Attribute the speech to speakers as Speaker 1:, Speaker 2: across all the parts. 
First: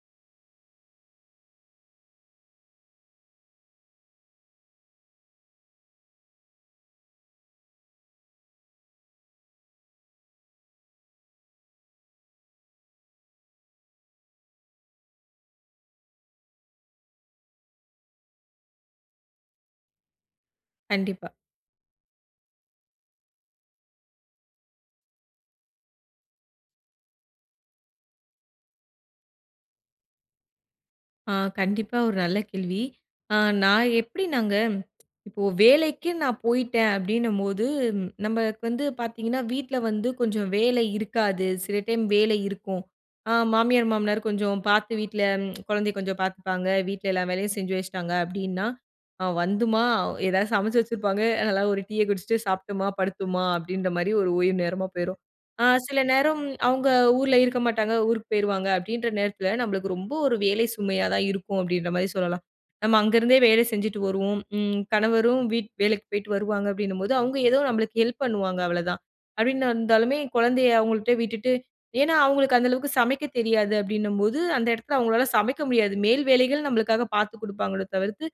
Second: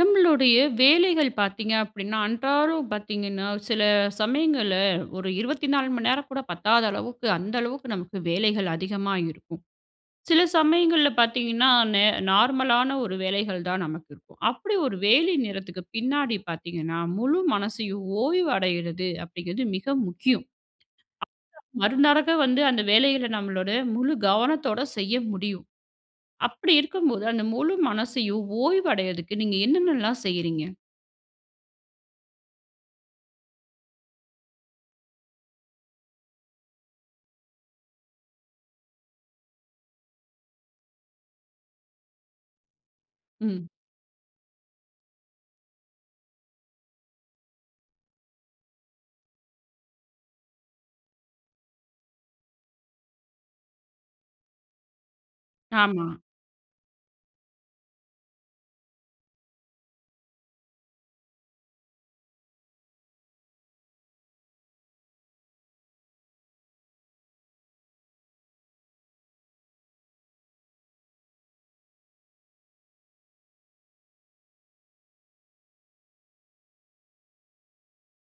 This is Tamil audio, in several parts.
Speaker 1: நம்மளுடைய வேலைகள் பார்த்தீங்க அப்பிடின்னா அன்றாடம் பார்த்தீங்கன்னா, சில சமயங்கள்ல ஒரு 24 மணி நேரம் கூட பத்தாத அளவுக்கு, அந்த அளவுக்கு நமக்கு வேலைகள் அதிகமா இருக்கும். சில சமயங்கள்ல பார்த்தீங்கன்னா, நே நார்மலானா ஒரு வேலைகள் தான் நமக்கு இருக்கும். அப்பிடி ஒரு வேலை நேரத்துக்கு பின்னாடி பார்த்தீங்கன்னா, முழு மனசையும் ஓய்வு அடையிறது அப்பிடிங்கறது மிக முக்கியம்.
Speaker 2: கண்டிப்பா.
Speaker 1: மறுநாள் வந்து அந்த வேலையில நம்மளுடைய முழு கவனத்தோட செய்ய முடியும். அப்பிடி இருக்கும் போது அந்த முழு மனசையும் ஓய்வு அடையறதுக்கு நீங்க என்னென்ன எல்லாம் செய்றீங்க?
Speaker 2: அ கண்டிப்பா ஒரு நல்ல கேள்வி. அ நான் எப்பிடினாங்க, இப்போ வேலைக்கு நான் போயிட்டேன் அப்பிடினம்போது ம் நமக்கு வந்து பார்த்தீங்கன்னா வீட்ல வந்து கொஞ்சம் வேலை இருக்காது. சில டைம் வேலை இருக்கும். அ
Speaker 1: ம்.
Speaker 2: மாமியார், மாமனார் கொஞ்சம் பார்த்து வீட்ல குழந்தைய கொஞ்சம் பார்த்துப்பாங்க. வீட்ல எல்லா வேலையும் செஞ்சு வச்சுட்டாங்க அப்பிடின்னா அ வந்தும்மா எதாவது சமைச்சு வச்சிருப்பாங்க. நல்லா ஒரு டீய குடிச்சுட்டு சாப்ட்டம்மா படுத்தோம்மா அப்பிடின்றமாரி ஒரு ஓய்வு நேரமா போயிரும். அ சில
Speaker 1: ஆமா.
Speaker 2: நேரம் அவுங்க ஊர்ல இருக்க மாட்டாங்க. ஊருக்கு போயிருவாங்க அப்பிடின்ற நேரத்துல நம்மளுக்கு ரொம்ப ஒரு வேலை சுமையா தான் இருக்கும். அப்பிடின்றமாரி சொல்லலாம். நம்ம அங்கருந்தே வேலை செஞ்சுட்டு வருவோம். ம் கணவரும் வீட் வேலைக்கு போயிட்டு வருவாங்க, அப்பிடின்னும்போது அவுங்க ஏதோ நம்மளுக்கு ஹெல்ப் பண்ணுவாங்க, அவ்வளதான் அப்பிடின்னு வந்தாலுமே குழந்தைய அவுங்கள்ட்ட விட்டுட்டு ஏன்னா அவுங்களுக்கு அந்த அளவுக்கு சமைக்க தெரியாது. அப்பிடின்னம்போது அந்த இடத்தில அவுங்களால சமைக்க முடியாது. மேல் வேலைகள் நம்மளுக்காக பார்த்துக் கொடுப்பாங்களோ தவிர்த்து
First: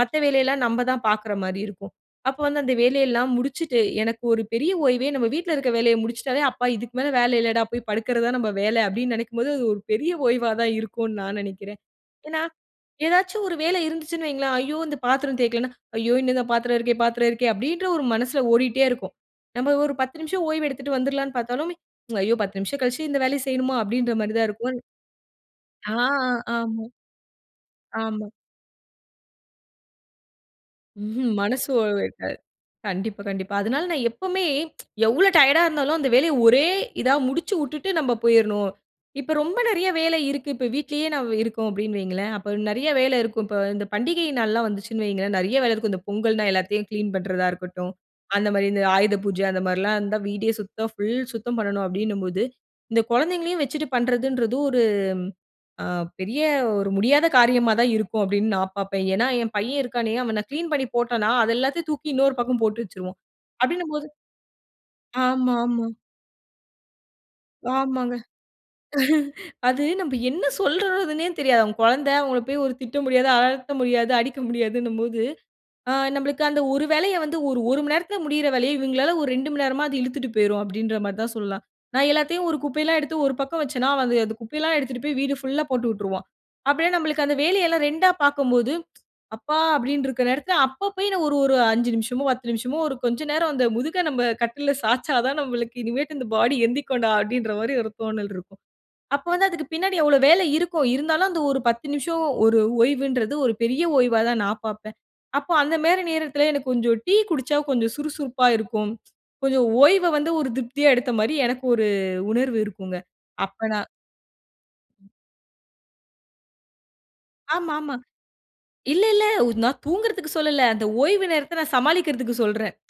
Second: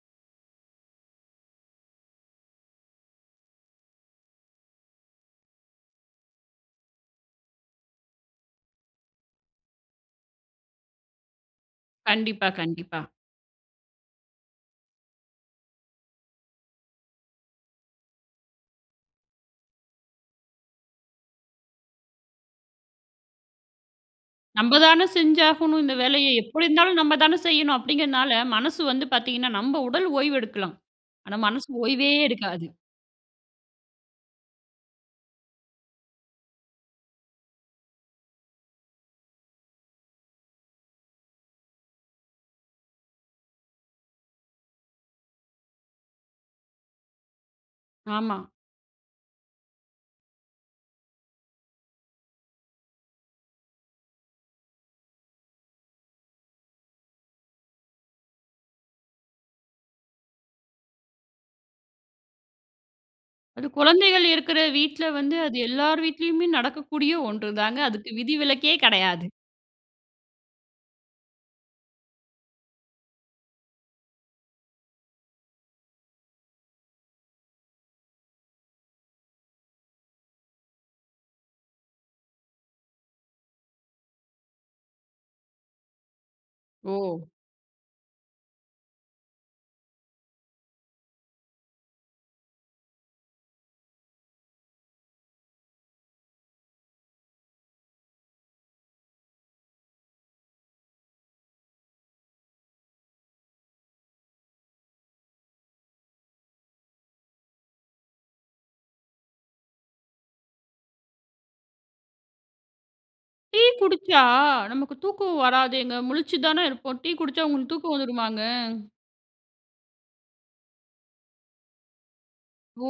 Speaker 2: மத்த வேலையெல்லாம் நம்ம தான் பார்க்குற மாரி இருக்கும். அப்போ வந்து அந்த வேலையெல்லாம் முடிச்சுட்டு எனக்கு ஒரு பெரிய ஓய்வே நம்ம வீட்ல இருக்குற வேலைய முடிச்சுட்டாலே, "அப்பா! இதுக்கு மேல வேலை இல்லடா! போய் படுக்கிற தான் நம்ம வேல" அப்பிடீன்னு நெனைக்கும் போது, அது ஒரு பெரிய ஓய்வா தான் இருக்குன்னு நான் நெனைக்கிறேன். ஏன்னா,
Speaker 1: கண்டிப்பா, கண்டிப்பா.
Speaker 2: ஏதாச்சும் ஒரு வேலை இருந்துச்சுன்னு வைங்களேன், ஐயோ! இந்த பாத்திரம் தேய்க்கலன்னா? "ஐயோ! இன்னும் இந்த பாத்திரம் இருக்கே, பாத்திரம் இருக்கே" அப்பிடீன்ற ஒரு மனசுல ஓடிக்கிட்டே இருக்கும். நம்ம ஒரு 10 நிமிஷம் ஓய்வு எடுத்துட்டு வந்துருலான்னு பார்த்தாலுமே, "ஐயோ! 10 நிமிஷம் கழிச்சு இந்த வேலைய செய்யணுமா?" அப்பிடீன்ற மாரி தான் இருக்கும்.
Speaker 1: நம்பதான செஞ்சாகணும்
Speaker 2: ஆ,
Speaker 1: இந்த வேலையை
Speaker 2: ஆ,
Speaker 1: எப்பிடி
Speaker 2: ஆமா,
Speaker 1: இருந்தாலும் நம்ம தான செய்யணும்
Speaker 2: ஆமா.
Speaker 1: அப்பிடிங்கிறனால மனசு வந்து பார்த்தீங்கன்னா நம் உடல் ஓய்வு எடுக்கலாம். ஆனா
Speaker 2: மனசு
Speaker 1: மனசு
Speaker 2: ஓய்வு
Speaker 1: ஓய்வே
Speaker 2: இருக்காது.
Speaker 1: எடுக்காது.
Speaker 2: கண்டிப்பா, கண்டிப்பா. அதனால நான் எப்பவுமே எவ்ளோ டயர்டா இருந்தாலும் அந்த வேலைய ஒரே இதா முடிச்சு விட்டுட்டு நம்ம போயிர்ணும். இப்போ ரொம்ப நிறையா வேலை இருக்கு. இப்ப வீட்லயே நான் இருக்கோம் அப்பிடின்னு வையுங்களேன்! அப்ப நிறைய வேலை இருக்கும். இப்போ இந்த பண்டிகை நாள்லாம் வந்துச்சுன்னு வையுங்களேன்! நெறைய வேலை இருக்கும். இந்த பொங்கல்னா எல்லாத்தையும் கிளீன் பண்ணுறதா இருக்கட்டும்.
Speaker 1: ஆமா.
Speaker 2: அந்தமாரி இந்த ஆயுத பூஜை அந்தமாரிலாம் இருந்தா வீடே சுத்தம் ஃபுல் சுத்தம் பண்ணணும் அப்பிடின்னும்போது, இந்த குழந்தைங்களையும் வச்சுட்டு பண்ணுறதுன்றது ஒரு அ பெரிய ஒரு முடியாத காரியமா தான் இருக்கும் அப்பிடீன்னு நான் பார்ப்பேன். ஏன்னா ஏன் பையன் இருக்கானே? அவன் நான் கிளீன் பண்ணி போட்டன்னா, அது எல்லாத்தையும் தூக்கி இன்னொரு பக்கம் போட்டு வச்சுருவான்.
Speaker 1: அது
Speaker 2: அப்பிடினம்போது
Speaker 1: குழந்தைகள் இருக்கிற வீட்ல வந்து
Speaker 2: ஆமா,
Speaker 1: அது
Speaker 2: ஆமா.
Speaker 1: எல்லார் வீட்லயுமே நடக்கக்கூடிய ஒன்று தாங்க. அதுக்கு
Speaker 2: ஆமாங்க.
Speaker 1: விதிவிலக்கே கிடையாது.
Speaker 2: அது நம்ம என்ன சொல்றதுன்னே தெரியாது. அவன் குழந்தை அவுங்கள போய் திட்ட முடியாது. அதட்ட முடியாது. அடிக்க முடியாதுன்னும்போது, ஆ நம்மளுக்கு அந்த ஒரு வேலைய வந்து ஒரு, ஒரு மணி நேரத்தில முடியிற வேலைய இவுங்களால ஒரு 2 மணி நேரமா அது இழுத்துட்டு போயிரும், அப்பிடீன்றமாரி தான் சொல்லலாம். நான் எல்லாத்தையும் ஒரு குப்பையெல்லாம் எடுத்து ஒரு பக்கம் வச்சேன்னா, அவன் அந்த குப்பை எல்லாம் எடுத்துட்டுப் போய் வீடு ஃபுல்லா போட்டுவுட்டுருவான். அப்பிடியே நம்மளுக்கு
Speaker 1: ஓ!
Speaker 2: அந்த வேலையெல்லாம் ரெண்டா பார்க்கம்போது, அப்பா! அப்பிடின்டு இருக்குற நேரத்தில, அப்ப போய் நான் ஒரு, ஒரு. "5 நிமிஷமோ 10 நிமிஷமோ ஒரு கொஞ்சம் நேரம் அந்த முதுக நம்ப கட்டுல்ல சாச்சா தான் நம்மளுக்கு இனிமேட்டு இந்த பாடி எந்திரிக்குன்டா அப்பிடீன்ற மாரி ஒரு தோணல் இருக்கும். அப்போ வந்து அதுக்கு பின்னாடி எவ்ளோ வேலை இருக்கும். இருந்தாலும் அந்த ஒரு 10 நிமிஷம் ஒரு ஓய்வுன்றது ஒரு பெரிய ஓய்வா தான் நான் பார்ப்பேன். அப்ப அந்தமாரி நேரத்தில எனக்கு கொஞ்சம் டீ குடிசச்சா கொஞ்சம் சுறுசுறுப்பா இருக்கும். கொஞ்சம் ஓய்வ வந்து ஒரு திருப்தியா எடுத்தமாரி எனக்கு ஒரு உணர்வு இருக்குங்க. அப்ப
Speaker 1: டீ
Speaker 2: நான்
Speaker 1: குடிச்சா நமக்கு
Speaker 2: ம்.
Speaker 1: தூக்கம் வராதேங்க! முழிச்சு தானே இருப்போம். டீ குடிச்சா உங்களுக்கு
Speaker 2: ஆமா,
Speaker 1: தூக்கம்
Speaker 2: ஆமா.
Speaker 1: வந்துருமாங்க?
Speaker 2: இல்ல, இல்ல உ நான் தூங்குறதுக்கு சொல்லல. அந்த ஓய்வு நேரத்த நான் சமாளிக்குறதுக்கு சொல்றேன்.
Speaker 1: ஓ!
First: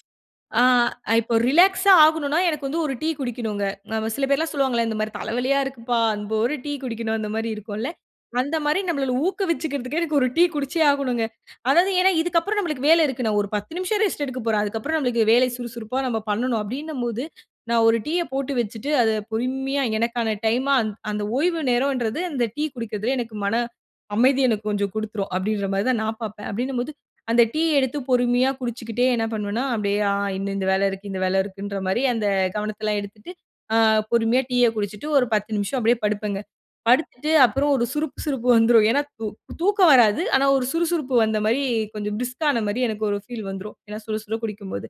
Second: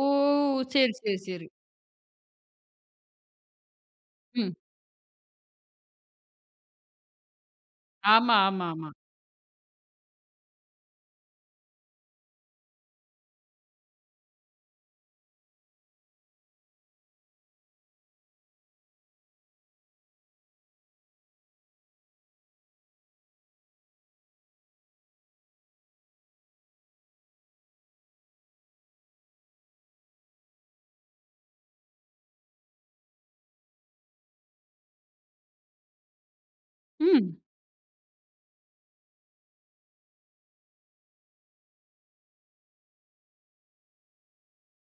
Speaker 2: ஆ
Speaker 1: சரி சரி,
Speaker 2: இப்போ
Speaker 1: சரி.
Speaker 2: ரிலாக்ஸ்ஸா ஆகணுன்னா எனக்கு வந்து ஒரு டீ குடிக்கணுங்க. ஆமா சில பேர்ல்லாம்
Speaker 1: ம்.
Speaker 2: சொல்வாங்கல்ல, இந்த மாரி தலைவலியா இருக்குப்பா! அன் ஒரு டீ குடிக்கணும் அந்தமாரி இருக்கும்ல.
Speaker 1: ஆமா,
Speaker 2: அந்த
Speaker 1: ஆமா,
Speaker 2: மாரி
Speaker 1: ஆமா.
Speaker 2: நம்மள ஊக்குவிச்சுக்குறதுக்கே எனக்கு ஒரு டீ குடிச்சே ஆகணுங்க. அதாவது ஏன்னா இதுக்கு அப்புறம் நமக்கு வேலை இருக்கு. நான் ஒரு 10 நிமிஷம் ரெஸ்ட் எடுக்க போறேன். அதுக்கப்புறம் நமக்கு வேலை சுறுசுறுப்பா நம்ம பண்ணணும் அப்பிடீன்னம்போது, நான் ஒரு டீய போட்டு வச்சுட்டு அத பொறுமையா எனக்கான டைம்மா, அந் அந்த ஓய்வு நேரம்ன்றது அந்த டீ குடிக்கிறதுல எனக்கு மன அமைதி எனக்கு கொஞ்சம் கொடுத்துரும் அப்பிடீன்றமாரி தான் நான் பார்ப்பேன். அப்பிடீன்னும்போது அந்த டீ எடுத்து பொறுமையா குடிச்சுக்கிட்டே என்ன பண்ணுவேன்னா? அப்பிடியே ஆ இந்த, இந்த வேல இருக்கு. இந்த வேலை இருக்குன்றமாரி அந்த கவனத்தெல்லாம் எடுத்துட்டு, அ பொறுமையா அ டீய குடிச்சுட்டு, ஒரு 10 நிமிஷம் அப்பிடியே படுப்பேங்க. படுத்துட்டு
Speaker 1: ம்.
Speaker 2: அப்புறம் ஒரு சுருப் சுருப்பு வந்துரும். ஏன்னா, தூ தூக்கம் வராது. ஆனா, ஒரு சுறுசுறுப்பு வந்தமாரி கொஞ்சம் பிரிஸ்க்கானமாரி எனக்கு ஒரு ஃபீல் வந்துரும். ஏன்னா சுடசுட குடிக்கும்போது.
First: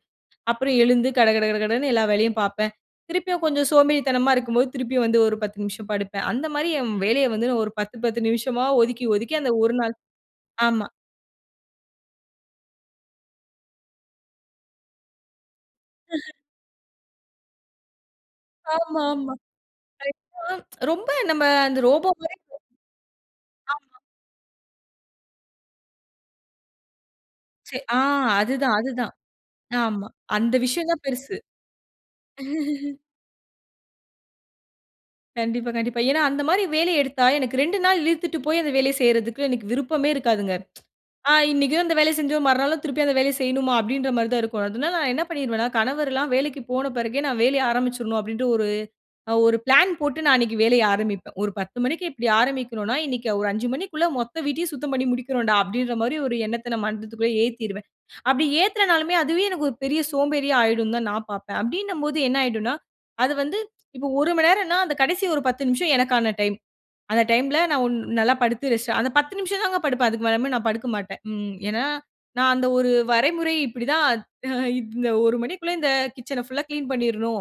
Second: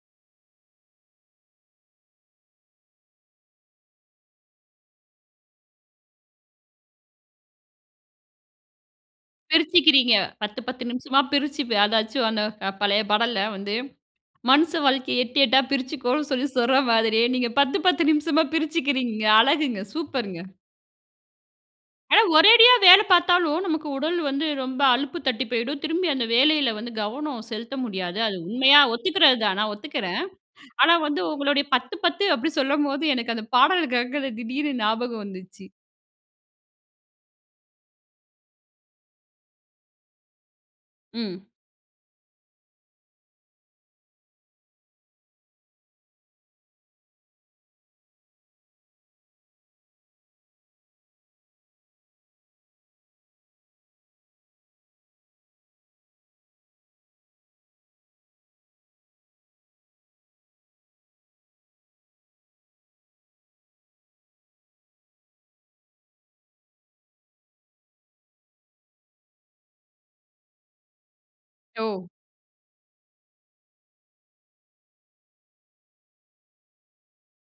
Speaker 2: அப்புறம் எழுந்து கடகடகடன்னு எல்லா வேலையும் பார்ப்பேன். திருப்பியும் கொஞ்சம் சோம்பேறித்தனமா இருக்கும்போது, திருப்பியும் வந்து ஒரு 10 நிமிஷம் படுப்பேன். அந்தமாரி என் வேலைய வந்து நான் ஒரு 10- 10 நிமிஷமா ஒதுக்கி, ஒதுக்கி அந்த ஒரு நாள்.
Speaker 1: பிரிச்சுக்கிறீங்க. 10, 10
Speaker 2: ஆமா.
Speaker 1: நிமிஷமா பிரிச்சு ப்ப அதாச்சும் அந்த பழைய பாடல்ல வந்து மனுச வாழ்க்கைய எட்டு எட்டா பிரிச்சுக்கோன்னு சொல்லி சொல்ற மாதிரியே நீங்க 10, 10 நிமிஷமா
Speaker 2: ஆமா,
Speaker 1: பிரிச்சுக்கிறீங்க
Speaker 2: ஆமா.
Speaker 1: அழகுங்க.
Speaker 2: ரைட் தான்.
Speaker 1: சூப்பர்ங்க.
Speaker 2: ரொம்ப நம்ம அந்த ரோபோ
Speaker 1: ஆனா
Speaker 2: மாரிக்கு
Speaker 1: ஒரேடியா வேலை பார்த்தாலும் நமக்கு
Speaker 2: ஆமா.
Speaker 1: உடல் வந்து ரொம்ப அலுப்பு தட்டி போயிடும். திரும்பி அந்த வேலையில வந்து கவனம் செலுத்த
Speaker 2: சே ஆ.
Speaker 1: முடியாது. அது
Speaker 2: அதுதான்,
Speaker 1: உண்மையா
Speaker 2: அதுதான்.
Speaker 1: ஒத்துக்கிறது தான். நான்
Speaker 2: ஆமா
Speaker 1: ஒத்துக்கிறேன்.
Speaker 2: அந்த விஷயம்
Speaker 1: ஆனா,
Speaker 2: தான்
Speaker 1: வந்து
Speaker 2: பெருசு.
Speaker 1: உங்களுடைய 10, 10 அப்பிடி சொல்லும்போது எனக்கு அந்த பாடல் கேட்குது திடீர்னு ஞாபகம் வந்துச்சு
Speaker 2: கண்டிப்பா, கண்டிப்பா. ஏன்னா அந்த மாரி வேலைய எடுத்தா எனக்கு 2 நாள் இழுத்துட்டு போய் அந்த வேலைய செய்யிறதுக்கு எனக்கு விருப்பமே இருக்காதுங்க. ஆ
Speaker 1: ம்.
Speaker 2: "இன்னக்கும் அந்த வேலைய செஞ்சோம், மறுநாளும் திருப்பி அந்த வேலைய செய்யணுமா?" அப்பிடீன்றமாரி தான் இருக்கும். அதனால நான் என்ன பண்ணிருவேன்னா, கணவர்லாம் வேலைக்கு போன பிறகு நான் வேலைய ஆரம்பிச்சுர்னும் அப்பிடீன்டு ஒரு, அ ஒரு பிளான் போட்டு நான் அன்னக்கு வேலைய ஆரம்பிப்பேன். ஒரு 10:00 மணிக்கு இப்பிடி ஆரம்பிக்கனுன்னா, இன்னக்கி ஒரு 5:00 மணிக்குள்ள மொத்த வீட்டையும் சுத்தம் பண்ணி முடிக்குறோன்டா அப்பிடீன்றமாரி ஒரு எண்ணத்த நான் மனசுக்குள்ளே ஏத்திருவேன். அப்பிடி ஏத்தனாலுமே அதுவே எனக்கு ஒரு பெரிய சோம்பேறியா ஆயிடும்ன்னு தான் நான் பார்ப்பேன். அப்பிடீன்னம்போது என்ன ஆயிடுன்னா, அது வந்து இப்போ ஒரு மணி நேரன்னா, அந்த கடைசி ஒரு 10 நிமிஷம் எனக்கான டைம். அந்த டைம்ல நான் ஒன் நல்லா படுத்து ரெஸ்ட் அந்த 10 நிமிஷம் தாங்க படுப்பேன். அதுக்கு மேலயுமு நான் படுக்கமாட்டேன். ம், ஏன்னா
Speaker 1: ஓ!
Speaker 2: நான் அந்த ஒரு வரைமுறை இப்பிடி தான் இந்த 1:00 மணிக்குள்ளே இந்த கிட்சன ஃபுல்லா கிளீன் பண்ணீர்னும்.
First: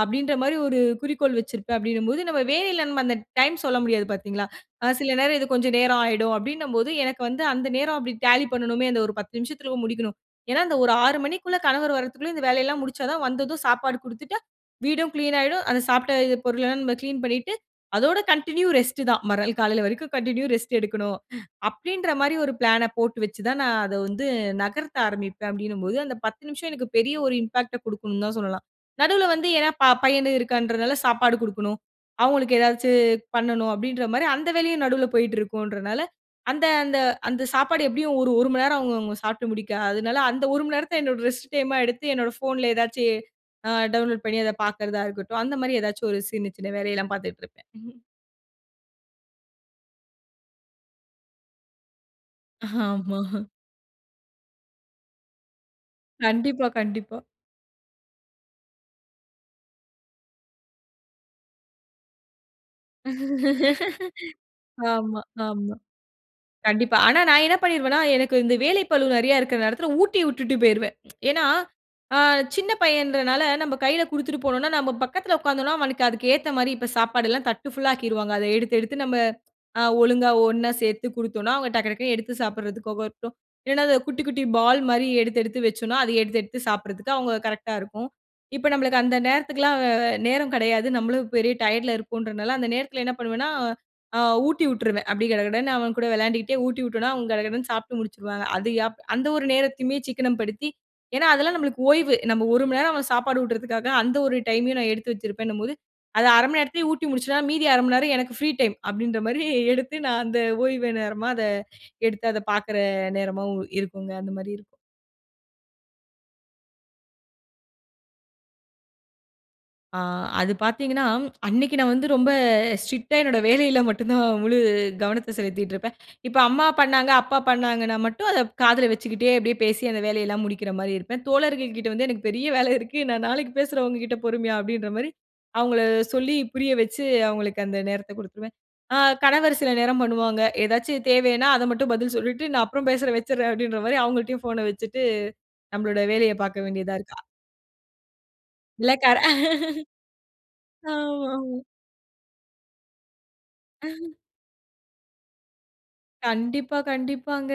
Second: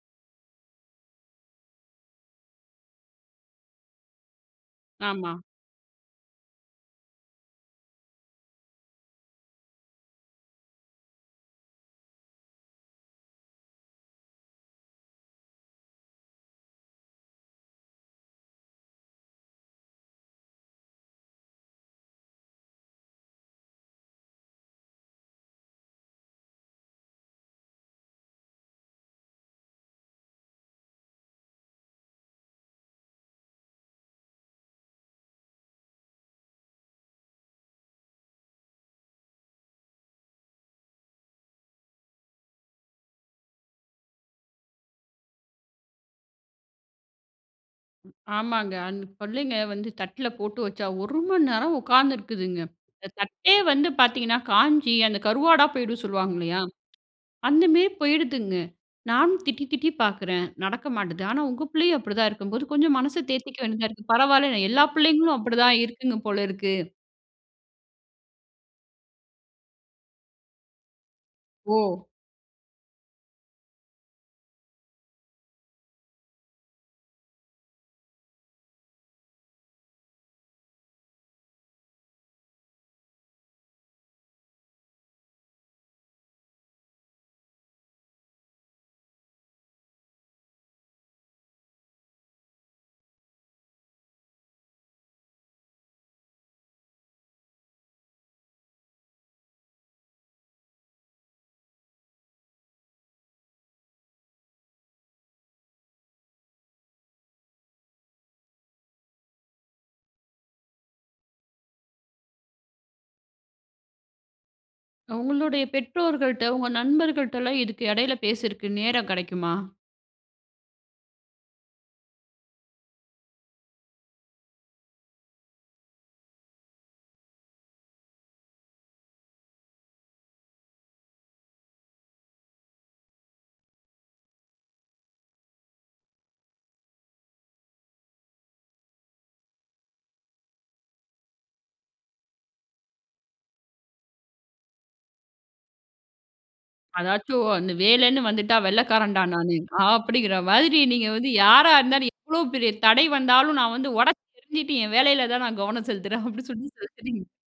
Speaker 2: அப்பிடின்றமாரி ஒரு குறிக்கோள் வச்சிருப்பேன். அப்பிடின்னம்போது நம்ம வேலையில அந்த டைம் சொல்ல முடியாது பார்த்தீங்களா! அ சில நேரம்
Speaker 1: ஆமா.
Speaker 2: இது கொஞ்சம் நேரம் ஆயிடும் அப்பிடீன்னம்போது எனக்கு வந்து அந்த நேரம் அப்பிடி ஜாலி பண்ணணுமே அந்த ஒரு 10 நிமிஷத்துல முடிக்கணும். ஏன்னா, அந்த ஒரு 6:00 மணிக்குள்ள கணவர் வர்றத்துக்குள்ள இந்த வேலையெல்லாம் முடிசச்சா தான் வந்ததும் சாப்பாடு குடுத்துட்டா, வீடும் கிளீன் ஆயிடும். அந்த சாப்பிட்ட இத பொருளெல்லாம் நம்ம கிளீன் பண்ணிட்டு, அதோட கன்டின்யூ ரெஸ்ட் தான் மறுநாள் காலையில வரைக்கும் கன்டின்யூ ரெஸ்ட் எடுக்கணும். அப்பிடின்றமாரி ஒரு பிளான போட்டு வச்சு தான், நான் அத வந்து நகர்த்த ஆரம்பிப்பேன். அப்பிடின்னம்போது, அந்த 10 நிமிஷம் எனக்கு பெரிய ஒரு இம்பேக்ட்ட குடுக்குன்னு தான் சொல்லலாம். நடுவுல வந்து ஏன்னா ப பையனு இருக்கான்றதுனாலா சாப்பாடு கொடுக்கணும். அவுங்களுக்கு ஏதாச்சு பண்ணணும் அப்பிடின்றமாரி அந்த வேலையும் நடுவுல போயிட்டு இருக்குன்றனால, அந்த அந்த அந்த சாப்பாடு எப்பிடியும் ஒரு ஒரு மணி நேரம் அவுங்க அவுங்க சாப்புட்டு முடிக்க, அதனால அந்த 1:00 மணி நேரத்த என்னோட ரெஸ்ட் டைம்மா எடுத்து என்னோட ஃபோன்ல ஏதாச்சு அ டவுன்லோட் பண்ணி அத பார்க்குறதா இருக்கட்டும். அந்தமாரி ஏதாச்சும் ஒரு சின்ன சின்ன வேலையெல்லாம் பார்த்துட்டு இருப்பேன். ம்.
Speaker 1: ஆமாங்க. அந்த பிள்ளைங்க வந்து தட்ல போட்டு வச்சா ஒரு மணி நேரம் உட்காந்திருக்குதுங்க. அந்த
Speaker 2: ஆமா
Speaker 1: தட்டே வந்து பார்த்தீங்கன்னா, காஞ்சி அந்த கருவாடா போயிடுன்னு சொல்லுவாங்க இல்லயா!
Speaker 2: கண்டிப்பா, கண்டிப்பா.
Speaker 1: அந்தமாரி போயிடுதுங்க. நான் திட்டி, திட்டி பார்க்குறேன். நடக்க மாட்டுது. ஆனா, உங்க பிள்ளையும் அப்பிடிதான் இருக்கும்போது கொஞ்சம் மனச தேர்த்திக்க வேண்டியதா இருக்கு. பரவாயில்ல, எல்லா
Speaker 2: ஆமா,
Speaker 1: பிள்ளைங்களும்
Speaker 2: ஆமா.
Speaker 1: அப்பிடிதான் இருக்குங்க போல இருக்கு.
Speaker 2: கண்டிப்பா. ஆனா நான் என்ன பண்ணிருவேன்னா, எனக்கு இந்த வேலை பலு நிறையா இருக்குற நேரத்தில ஊட்டி விட்டுட்டு போயிருவேன். ஏன்னா
Speaker 1: ஓ!
Speaker 2: அ சின்ன பையன்றனால, நம்ம கையில கொடுத்துட்டு போனோன்னா, நம்ம பக்கத்துல உக்காந்தோன்னா அவனுக்கு அதுக்கு ஏத்தமாரி இப்ப சாப்பாடுல்லாம் தட்டு ஃபுல்லா ஆக்கிருவாங்க. அத எடுத்து, எடுத்து நம்ம அ ஒழுங்கா ஒன்னா சேர்த்து கொடுத்தோன்னா, அவுங்க டக்டக்ன்னு எடுத்து சாப்பிடுறதுக்கு [unintelligible] இல்லன்னா அது குட்டி, குட்டி பால் மாரி எடுத்து, எடுத்து வச்சோன்னா அத எடுத்து, எடுத்து சாப்பிட்றதுக்கு அவுங்க கரெக்ட்டா இருக்கும். இப்ப நம்மளுக்கு அந்த நேரத்துக்குல்லாம் அ நேரம் கிடையாது. நம்மளும் பெரிய டயர்ட்ல இருக்கோம்ன்றதனால, அந்த நேரத்தில என்ன பண்ணுவேன்னா, ஆ ஊட்டி விட்டுருவேன். அப்பிடி கடகடன்னு அவன் கூட விளையாண்டுக்கிட்டே ஊட்டி விட்டேன்னா அவன் கடகடன்னு சாப்புட்டு முடிச்சுருவாங்க. அது எப் அந்த ஒரு நேரத்தையுமே சிக்கனம் படுத்தி ஏன்னா, அதெல்லாம் நம்மளுக்கு ஓய்வு. நம்ம ஒரு மணி நேரம் அவன் சாப்பாடு ஊட்டுறதுக்காக அந்த ஒரு டைம்மையும் நான் எடுத்து வச்சிருப்பேன்னும்போது, அத 0:30 மணி நேரத்திலே ஊட்டி முடிச்சேனா, மீதி 0:30 மணி நேரம் எனக்கு ஃப்ரீ டைம் அப்பிடின்ற மாரி எடுத்து நான் அந்த ஓய்வு நேரமா அத எடுத்து அத பார்க்கிற நேரமாவும் இருக்குங்க அந்த மாரி இருக்கும்.
Speaker 1: அவுங்களுடைய பெற்றோர்கள்ட்ட உங்க நண்பர்கள்ட்டலாம் இதுக்கு இடையில பேசுறக்கு நேரம் கிடைக்குமா?
Speaker 2: ஆ, அது பார்த்தீங்கன்னா அன்னக்கி நான் வந்து ரொம்ப ஸ்ட்ரிக்ட்டா என்னோட வேலையில மட்டும் தான் முழு கவனத்த செலுத்திட்டு இருப்பேன். இப்ப அம்மா பண்ணாங்க, அப்பா பண்ணாங்கன்னா மட்டும் அத காதுல வச்சுக்கிட்டே அப்பிடியே பேசி அந்த வேலையெல்லாம் முடிக்கிறமாரி இருப்பேன். தோழர்கள்கிட்டே வந்து "எனக்கு பெரிய வேலை இருக்கு நான் நாளைக்கு பேசுற உங்ககிட்ட பொறுமையா" அப்பிடின்றமாரி அவுங்கள சொல்லி புரிய வச்சு, அவுங்களுக்கு அந்த நேரத்த கொடுத்துருவேன். அ கணவர் சில நேரம் பண்ணுவாங்க. ஏதாச்சும் தேவையின்னா அத மட்டும் பதில் சொல்லிட்டு, "நான் அப்புறம் பேசுறேன், வச்சுறேன்" அப்பிடின்றமாரி அவங்கள்ட்டயும் ஃபோன வச்சுட்டு நம்மளோட வேலைய பார்க்க வேண்டியதா இருக்கு
Speaker 1: அதாச்சும் அந்த வேலைன்னு வந்துட்டா
Speaker 2: இல்ல கர
Speaker 1: வெள்ளைக்காரன்டா நானு அப்பிடிங்கிற மாதிரி நீங்க
Speaker 2: ஆமா,
Speaker 1: வந்து
Speaker 2: ஆமா.
Speaker 1: யாரா இருந்தாலும் எவ்ளோ பெரிய தடை வந்தாலும், நான் வந்து உடைச்சு எரிஞ்சிட்டு, என் வேலையில தான் நான் கவனம் செலுத்துறேன், அப்பிடின்னு சொல்லி
Speaker 2: கண்டிப்பா,
Speaker 1: [unintelligible]
Speaker 2: கண்டிப்பாங்க.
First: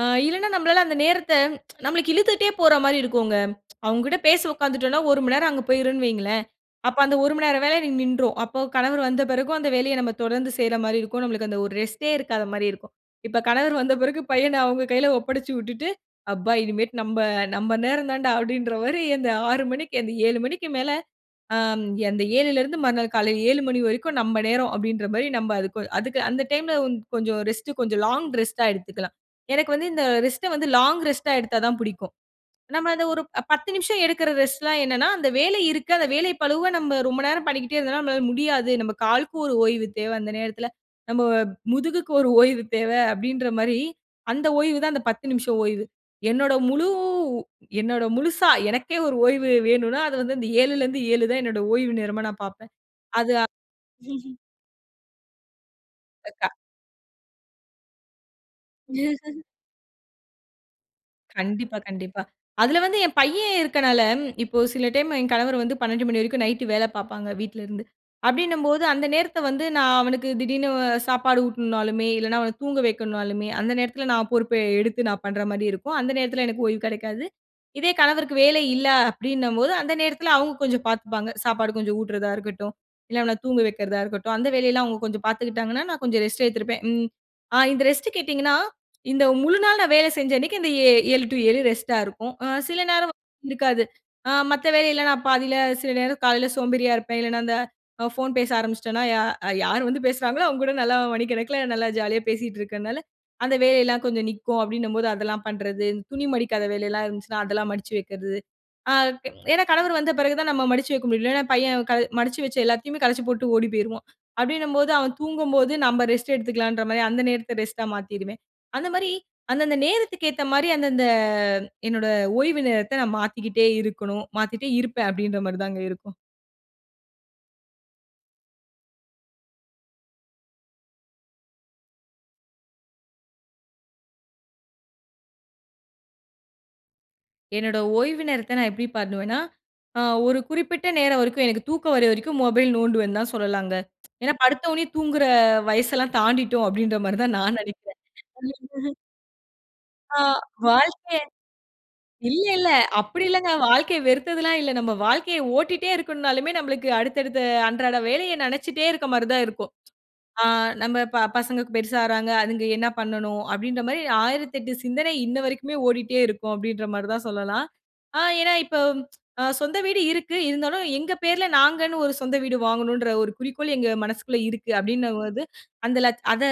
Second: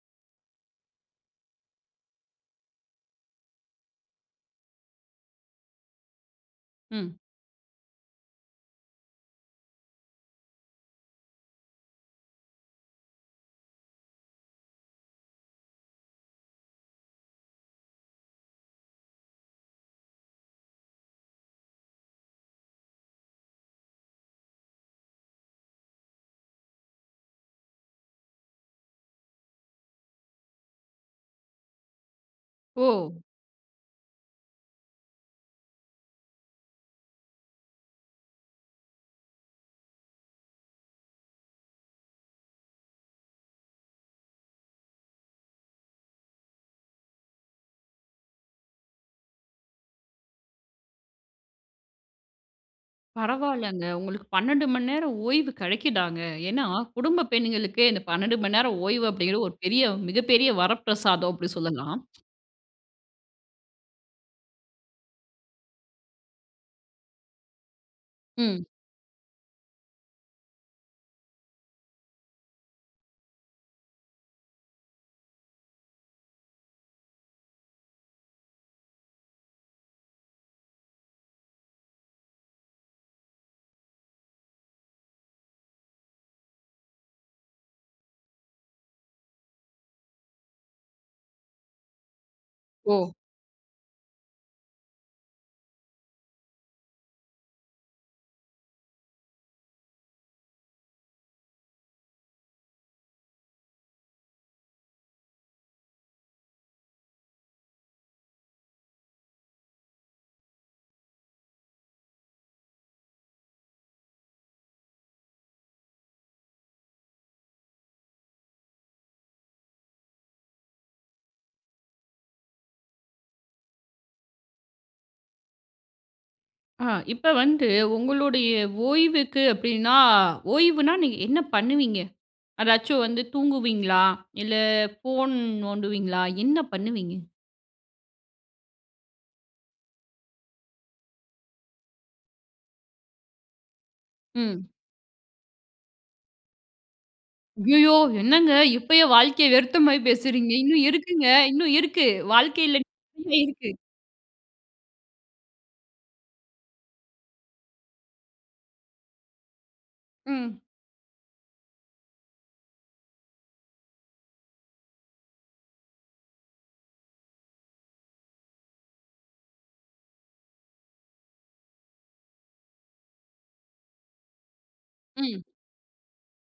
Speaker 2: ஆ இல்லன்னா நம்மளால அந்த நேரத்த நம்மளுக்கு இழுத்துக்கிட்டே போறமாரி இருக்குங்க அவுங்ககிட்ட பேசி உக்காந்துட்டோன்னா, ஒரு மணி நேரம் அங்கு போயிரும்ன்னு வையுங்களேன்! அப்ப அந்த
Speaker 1: ம்.
Speaker 2: ஒரு மணி நேரம் வேலைய எனக்கு நின்றுரும். அப்போ கணவர் வந்த பிறகும் அந்த வேலைய நம்ம தொடர்ந்து செய்றமாரி இருக்கும். நமக்கு அந்த ஒரு ரெஸ்ட்டே இருக்காத மாரி இருக்கும். இப்ப கணவர் வந்த பிறகு பையன் அவுங்க கையில ஒப்படச்சு விட்டுட்டு அப்பா! இனிமேட்டு நம்ப, நம்ப நேரம் தான்டா அப்பிடீன்றமாரி அந்த 6:00 மணிக்கு மணிக்கு அந்த 7:00 மணிக்கு மேல ஆம், அந்த 7ல இருந்து மறுநாள் காலையில 7:00 மணி வரைக்கும் நம்ம நேரம், அப்பிடின்றமாரி நம்ப அதுக்கு அதுக்கு அந்த டைம்ல கொஞ்சம் ரெஸ்ட் கொஞ்சம் லாங் ரெஸ்ட்டா எடுத்துக்கலாம். எனக்கு வந்து இந்த ரெஸ்ட வந்து லாங் ரெஸ்ட்டா எடுத்தா தான் பிடிக்கும். நம்ம அந்த
Speaker 1: ஓ!
Speaker 2: ஒரு அ 10 நிமிஷம் எடுக்கிற ரெஸ்ட்லாம் என்னன்னா, அந்த வேலை இருக்கு. அந்த வேலை பழுவ நம்ப ரொம்ப நேரம் பண்ணிக்கிட்டே இருந்தோன்னா நம்மனால முடியாது. நம்ம காலுக்கு ஒரு ஓய்வு தேவ, அந்த நேரத்தில, நம்ம முதுகுக்கு ஒரு ஓய்வு தேவை அப்பிடின்ற மாரி அந்த ஓய்வு தான் அந்த 10 நிமிஷ ஓய்வு. என்னோட முழு என்னோட முழுசா எனக்கே ஒரு ஓய்வு வேணுன்னா, அது வந்து இந்த 7ல இருந்து 7 தான் என்னோட ஓய்வு நேரமா நான் பார்ப்பேன். அது
Speaker 1: பரவாயில்லங்க. உங்களுக்கு 12:00 மணி நேரம் ஓய்வு கிடைக்குதாங்க.
Speaker 2: அ கா
Speaker 1: ஏன்னா குடும்ப பெண்களுக்கு இந்த 12:00 மணி நேரம் ஓய்வு அப்பிடீங்கிறது ஒரு பெரிய மிகப்பெரிய வரப்பிரசாதம் அப்பிடி
Speaker 2: கண்டிப்பா,
Speaker 1: சொல்லலாம்.
Speaker 2: கண்டிப்பா. அதுல வந்து என் பையன் இருக்கனால, இப்போ சில டைம் என் கணவர் வந்து 12:00 மணி வரைக்கும் நைட் வேலை பார்ப்பாங்க. வீட்ல இருந்து.
Speaker 1: ம்.
Speaker 2: அப்பிடின்னும்போது அந்த நேரத்த வந்து நான் அவனுக்கு திடீர்ன்னு சாப்பாடு ஊட்டனுனாலுமே இல்லன்னா, அவன தூங்க வைக்கனுனாலுமே அந்த நேரத்துல நான் பொறுப்ப எடுத்து நான் பண்றமாரி இருக்கும். அந்த நேரத்தில எனக்கு ஓய்வு கிடைக்காது. இதே கணவருக்கு வேலை இல்ல, அப்பிடின்னும் போது அந்த நேரத்தில அவுங்க கொஞ்சம் பார்த்துப்பாங்க. சாப்பாடு கொஞ்சம் ஊட்டுறதாக இருக்கட்டும். இல்ல அவன தூங்க வக்கிறதா இருக்கட்டும். அந்த வேலையெல்லாம் அவுங்க கொஞ்சம் பார்த்துக்கிட்டாங்கன்னா, நான் கொஞ்சம் ரெஸ்ட் எடுத்திருப்பேன். ம் அ இந்த ரெஸ்ட் கேட்டீங்கன்னா, இந்த முழுநாள் நான் வேல செஞ்ச அன்னக்கி இந்த ஏ 7 டூ 7 ரெஸ்ட்டா இருக்கும். அ சில
Speaker 1: ஓ!
Speaker 2: நேரம் இருக்காது. ஆ மத்த வேலையில நான் பாதியில சில நேரம் காலையில சோம்பேறியா இருப்பேன். இல்லையின்னா அந்த அ ஃபோன் பேச ஆரம்பிச்சுட்டேன்னா யா யார் வந்து பேசுறாங்களோ, அவுங்ககூட நல்லா மணி கணக்குல, நல்லா ஜாலியா பேசிக்கிட்டு இருக்கிறனால, அந்த வேலையில்லாம் கொஞ்சம் நிக்கும். அப்பிடின்னும்போது அதெல்லாம் பண்றது. துணி மடிக்காத வேலையிலாம் இருந்துச்சுனா அதெல்லாம் மடிச்சு வைக்கிறது. அ ஏ ஏன்னா கணவர் வந்த பிறகு தான் நாம் மடிச்சு வைக்க முடியும். இல்லன்னா பையன் கல மடிச்சு வச்ச எல்லாத்தையுமே கலச்சி போட்டு ஓடி போயிருவான். அப்பிடின்னும்போது, அவன் தூங்கும்போது நம்ம ரெஸ்ட் எடுத்துக்கலான்றமாரி அந்த நேரத்த ரெஸ்ட்டா மாத்திருவேன். அந்தமாரி அந்தந்த நேரத்துக்கு ஏத்தமாரி அந்தந்த என்னோட ஓய்வு நேரத்த நான் மாத்திக்கிட்டே இருக்கணும். மாத்திக்கிட்டே இருப்பேன் அப்பிடின்ற மாரி தாங்க இருக்கும்.
Speaker 1: ஆ. இப்ப வந்து, உங்களுடைய ஓய்வுக்கு அப்படின்னா ஓய்வுனா நீங்க என்ன பண்ணுவீங்க? அதாச்சும் வந்து தூங்குவீங்களா? இல்ல, போன் நோண்டுவீங்களா? என்ன பண்ணுவீங்க?
Speaker 2: என்னோட ஓய்வு நேரத்த நான் எப்படி பண்ணுவேன்னா, அ ஒரு குறிப்பிட்ட நேரம் வரைக்கும் எனக்கு தூக்கம் வரவரைக்கும் மொபைல் நோண்டுவேன்னு தான் சொல்லலாங்க. ஏன்னா,
Speaker 1: ம்.
Speaker 2: "படுத்தோடனே தூங்குற வயசெல்லாம் தாண்டிட்டோம்!" அப்படின்ற மாரி தான் நான்
Speaker 1: அய்யயோ!
Speaker 2: நினைக்கிறேன்..
Speaker 1: என்னங்க, இப்பயே வாழ்க்கைய வெறுத்த மாரி
Speaker 2: ஆ
Speaker 1: பேசுறீங்க? இன்னும்
Speaker 2: வாழ்க்கே
Speaker 1: இருக்குங்க. இன்னும் இருக்கு.
Speaker 2: இல்ல, இல்ல.
Speaker 1: வாழ்க்கையில
Speaker 2: அப்படி
Speaker 1: நிறைய
Speaker 2: இல்லங்க.
Speaker 1: இருக்கு.
Speaker 2: வாழ்க்கைய வெறுத்ததுலாம் இல்ல. நம்ம வாழ்க்கைய ஓட்டிட்டே இருக்கணும்னாலுமே, நம்மளுக்கு அடுத்தடுத்த அன்றாட வேலைய நெனச்சிட்டே இருக்க மாரி தான் இருக்கும். ஆ
Speaker 1: ம்.
Speaker 2: "நம்ம ப பசங்க கு பெருசா ஆகுறாங்க. அதுங்க என்ன பண்ணணும்?" அப்படின்ற மாரி 1008 சிந்தனை, இன்ன வரைக்குமே ஓடிட்டே இருக்கும் அப்படின்ற மாரி தான் சொல்லலாம். ஆ ஏன்னா இப்போ, அ சொந்த வீடு இருக்கு, இருந்தாலும் எங்க பேருல நாங்கன்னு ஒரு சொந்த வீடு வாங்கணுன்ற ஒரு குறிக்கோள், எங்க மனசுக்குள்ள இருக்கு அப்படின்னும்
Speaker 1: ம்.
Speaker 2: போது, அந்த லட்ச் அத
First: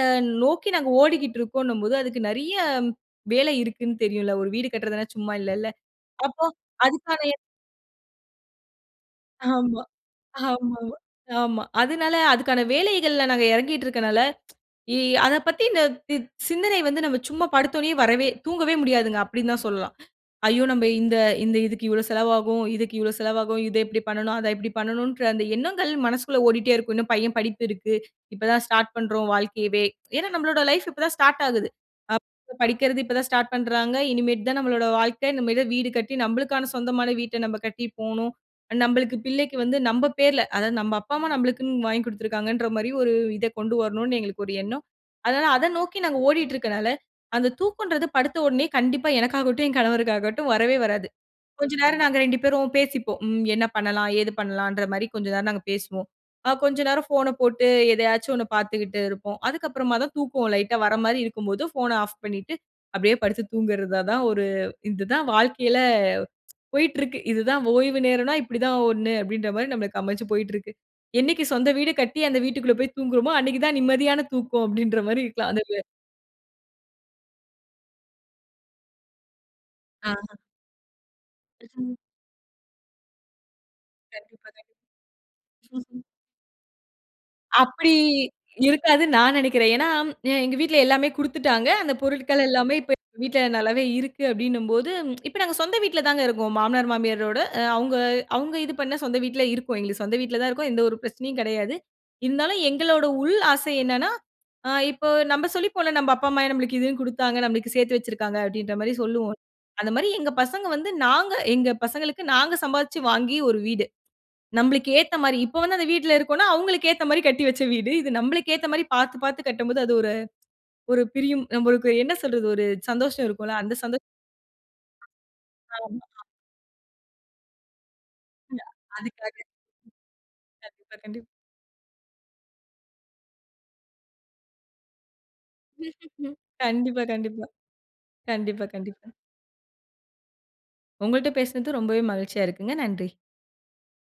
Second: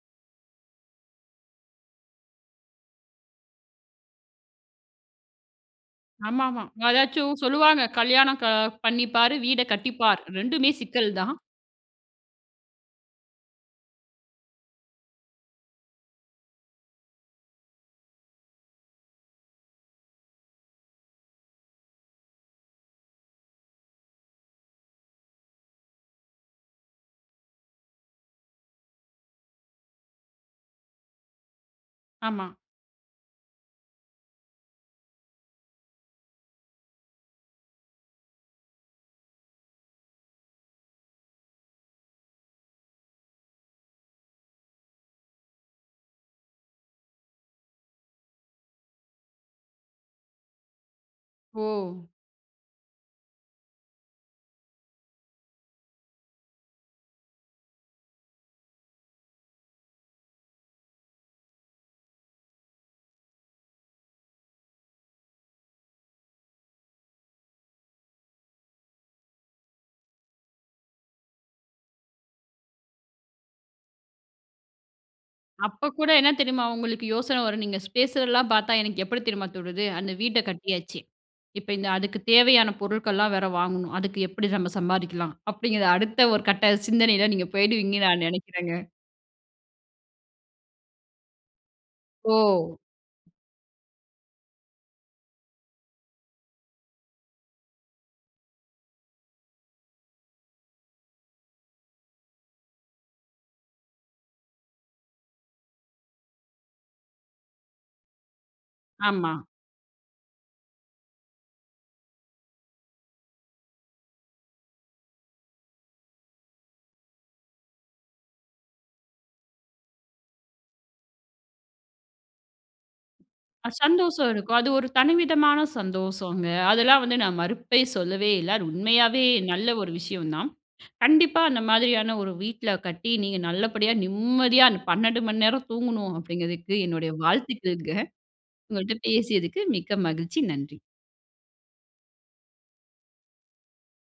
Speaker 2: நோக்கி நாங்க ஓடிக்கிட்டுருக்கோன்னும்போது, அதுக்கு நிறைய வேலை இருக்குன்னு தெரியும்ல? ஒரு வீடு கட்றதுனா சும்மா இல்லல்ல? அப்போ
Speaker 1: ஆமாமா.
Speaker 2: அதுக்கான
Speaker 1: அதாச்சும் சொல்லுவாங்க, "கல்யாணம் க பண்ணிப்பாரு, வீட
Speaker 2: ஆமா.
Speaker 1: கட்டிப்பார்". 2மே
Speaker 2: ஆமா.
Speaker 1: சிக்கல் தான்.
Speaker 2: ஆமா. அதனால அதுக்கான வேலைகள்ல நாங்க இறங்கிட்ருக்கனால, இ அத பத்தி இந்த இத் சிந்தனை வந்து நம்ம சும்மா படுத்தோனே வரவே தூங்கவே முடியாதுங்க, அப்படின்னு தான் சொல்லலாம். ஐயோ! நம்ம இந்த இந்த இதுக்கு இவ்ளோ செலவாகும். இதுக்கு இவ்ளோ செலவாகும். இத இப்படி பண்ணனும், அத இப்படி பண்ணனும்ன்ற அந்த எண்ணங்கள், மனசுக்குள்ள ஓடிட்டே இருக்கும். "இன்னும் பையன் படிப்பு இருக்கு. இப்ப தான் ஸ்டார்ட் பண்றோம், வாழ்க்கையவே". ஏன்னா, நம்மளோட லைஃப் இப்ப தான் ஸ்டார்ட் ஆகுது. ஆ
Speaker 1: ஆமா.
Speaker 2: [unintelligible] படிக்கிறது இப்ப தான் ஸ்டார்ட் பண்றாங்க. இனிமேட்டு தான் நம்மளோட வாழ்க்கை, இனிமே தான் வீடு கட்டி நம்பளுக்கான சொந்தமான வீட்ட நம்ம கட்டி போணும். நம்பளுக்கு பிள்ளைக்கு வந்து நம்ப பேருல, அதாவது நம்ம அப்பா, அம்மா நம்மளுக்குனு வாங்கி குடுத்துருக்காங்கன்ற மாரி, ஒரு இத கொண்டு வரணும்னு எங்களுக்கு ஒரு எண்ணம். அதனால அத நோக்கி நாங்க ஓடிட்டுருக்கறனால, அந்த தூக்கம்ன்றது படுத்த உடனே கண்டிப்பா எனக்காகட்டும், என் கணவருக்காகட்டும் வரவே வராது. கொஞ்ச நேரம்
Speaker 1: ஓ!
Speaker 2: நாங்க 2 பேரும் பேசிப்போம். ம், என்ன பண்ணலாம்? ஏது பண்ணலாம்ன்ற மாரி கொஞ்ச நேரம் நாங்க பேசுவோம். ஆ கொஞ்ச நேரம் ஃபோன போட்டு எதயாச்சு ஒண்ண பார்த்துகிட்டு இருப்போம். அதுக்கு அப்புறமா தான் தூக்கோம் லைட்டா வர மாரி இருக்கும் போது, ஃபோன ஆஃப் பண்ணிட்டு, அப்படியே படுத்து தூங்கறத தான் ஒரு இது தான் வாழ்க்கையில போயிட்ருக்கு. "இது தான் ஓய்வு நேரம்னா இப்படி தான் ஒண்ணு" அப்படின்ற மாரி நமக்கு அமைஞ்சு போயிட்டுருக்கு. "என்னைக்கு சொந்த வீடு கட்டி, அந்த வீட்டுக்குள்ள போய் தூங்குறோமோ, அன்னைக்கு தான் நிம்மதியான தூக்கம்" அப்படின்ற மாரி [unintelligible] இருக்கு.
Speaker 1: அப்ப கூட என்ன தெரியுமா, உங்களுக்கு யோசன வரும்? நீங்க ஸ் பேசுறதலாம் பார்த்தா எனக்கு எப்படி தெரியுமா தோணுது? "அந்த
Speaker 2: ஆஹான்.
Speaker 1: வீட்ட கட்டியாச்சு, இப்ப இந்த
Speaker 2: [unintelligible]
Speaker 1: அதுக்கு தேவையான பொருட்கள்லாம் வேற வாங்கணும். அதுக்கு
Speaker 2: கண்டிப்பா,
Speaker 1: எப்படி
Speaker 2: கண்டிப்பா.
Speaker 1: நம்ம சம்பாதிக்கலாம்?" அப்படிங்கிற
Speaker 2: ம்ஹ்ம்.
Speaker 1: அடுத்த ஒரு கட்ட சிந்தனையில நீங்க
Speaker 2: அப்படி
Speaker 1: போயிடுவீங்கன்னு நான் நினைக்கிறங்க.
Speaker 2: இருக்காதுன்னு நான் நினைக்கிறன். ஏன்னா, அ எங்க வீட்டுல எல்லாமே குடுத்துட்டாங்க. அந்த பொருட்கள்
Speaker 1: ஓ!
Speaker 2: எல்லாமே இப்ப எங்க வீட்டுல நல்லாவே இருக்கு, அப்படின்னும்போது, இப்ப நாங்க சொந்த வீட்டுல தாங்க இருக்கோம். மாமனார், மாமியாரோட அ அவுங்க அவுங்க இது பண்ண சொந்த வீட்டுல இருக்கோம். எங்களுக்கு சொந்த வீட்டுல தான் இருக்கோம். எந்த ஒரு பிரச்சனையும் கிடையாது. இருந்தாலும் எங்களோட உள் ஆசை என்னனா, அ இப்போ நம்ம சொல்லிப்போம்ல, "நம்ப அப்பா, அம்மா நம்மளுக்கு இதுன்னு குடுத்தாங்க, நம்மளுக்கு சேர்த்து வச்சிருக்காங்க" அப்படின்ற மாரி
Speaker 1: ஆமா.
Speaker 2: சொல்லுவோம். அந்த மாரி எங்க பசங்க வந்து நாங்க எங்க பசங்களுக்கு, நாங்க சம்பாரிச்சு வாங்கி ஒரு வீடு. நம்பளுக்கு ஏத்த மாரி. இப்போ வந்து அந்த வீட்டுல இருக்கோம்னா, அவங்களுக்கு ஏத்த மாரி கட்டி வச்ச வீடு. இது நம்பளுக்கு ஏத்த மாரி பார்த்து, பார்த்து கட்டும் போது அது ஒரு ஒரு பிரியும் நம்மளுக்கு என்ன சொல்றது, ஒரு சந்தோஷம் இருக்கும்ல?
Speaker 1: அ
Speaker 2: அந்த சந்தோ
Speaker 1: சந்தோஷம் இருக்கும். அது ஒரு தனி விதமான
Speaker 2: ஆமா. ஆமா.
Speaker 1: சந்தோஷோங்க. அதெல்லாம் வந்து நான் மறுப்பே சொல்லவே இல்ல. அது
Speaker 2: [unintelligible]
Speaker 1: உண்மையாவே,
Speaker 2: அதுக்காக.
Speaker 1: நல்ல ஒரு விஷயம் தான்.
Speaker 2: கண்டிப்பா, கண்டிப்.
Speaker 1: "கண்டிப்பா அந்த மாதிரியான ஒரு வீட்டுல கட்டி, நீங்க நல்லபடியா நிம்மதியா, அந்த 12:00மணி நேரம் தூங்கணும்" அப்படிங்கதுக்கு,
Speaker 2: .கண்டிப்பா,
Speaker 1: என்னுடைய
Speaker 2: கண்டிப்பா.
Speaker 1: வாழ்த்துக்கள்ங்க.
Speaker 2: கண்டிப்பா,
Speaker 1: உங்கள்ட்ட
Speaker 2: கண்டிப்பா.
Speaker 1: பேசியதுக்கு மிக்க மகிழ்ச்சி, நன்றி.
Speaker 2: உங்கள்ட்ட பேசனது ரொம்பவே மகிழ்ச்சியா இருக்குங்க. நன்றி.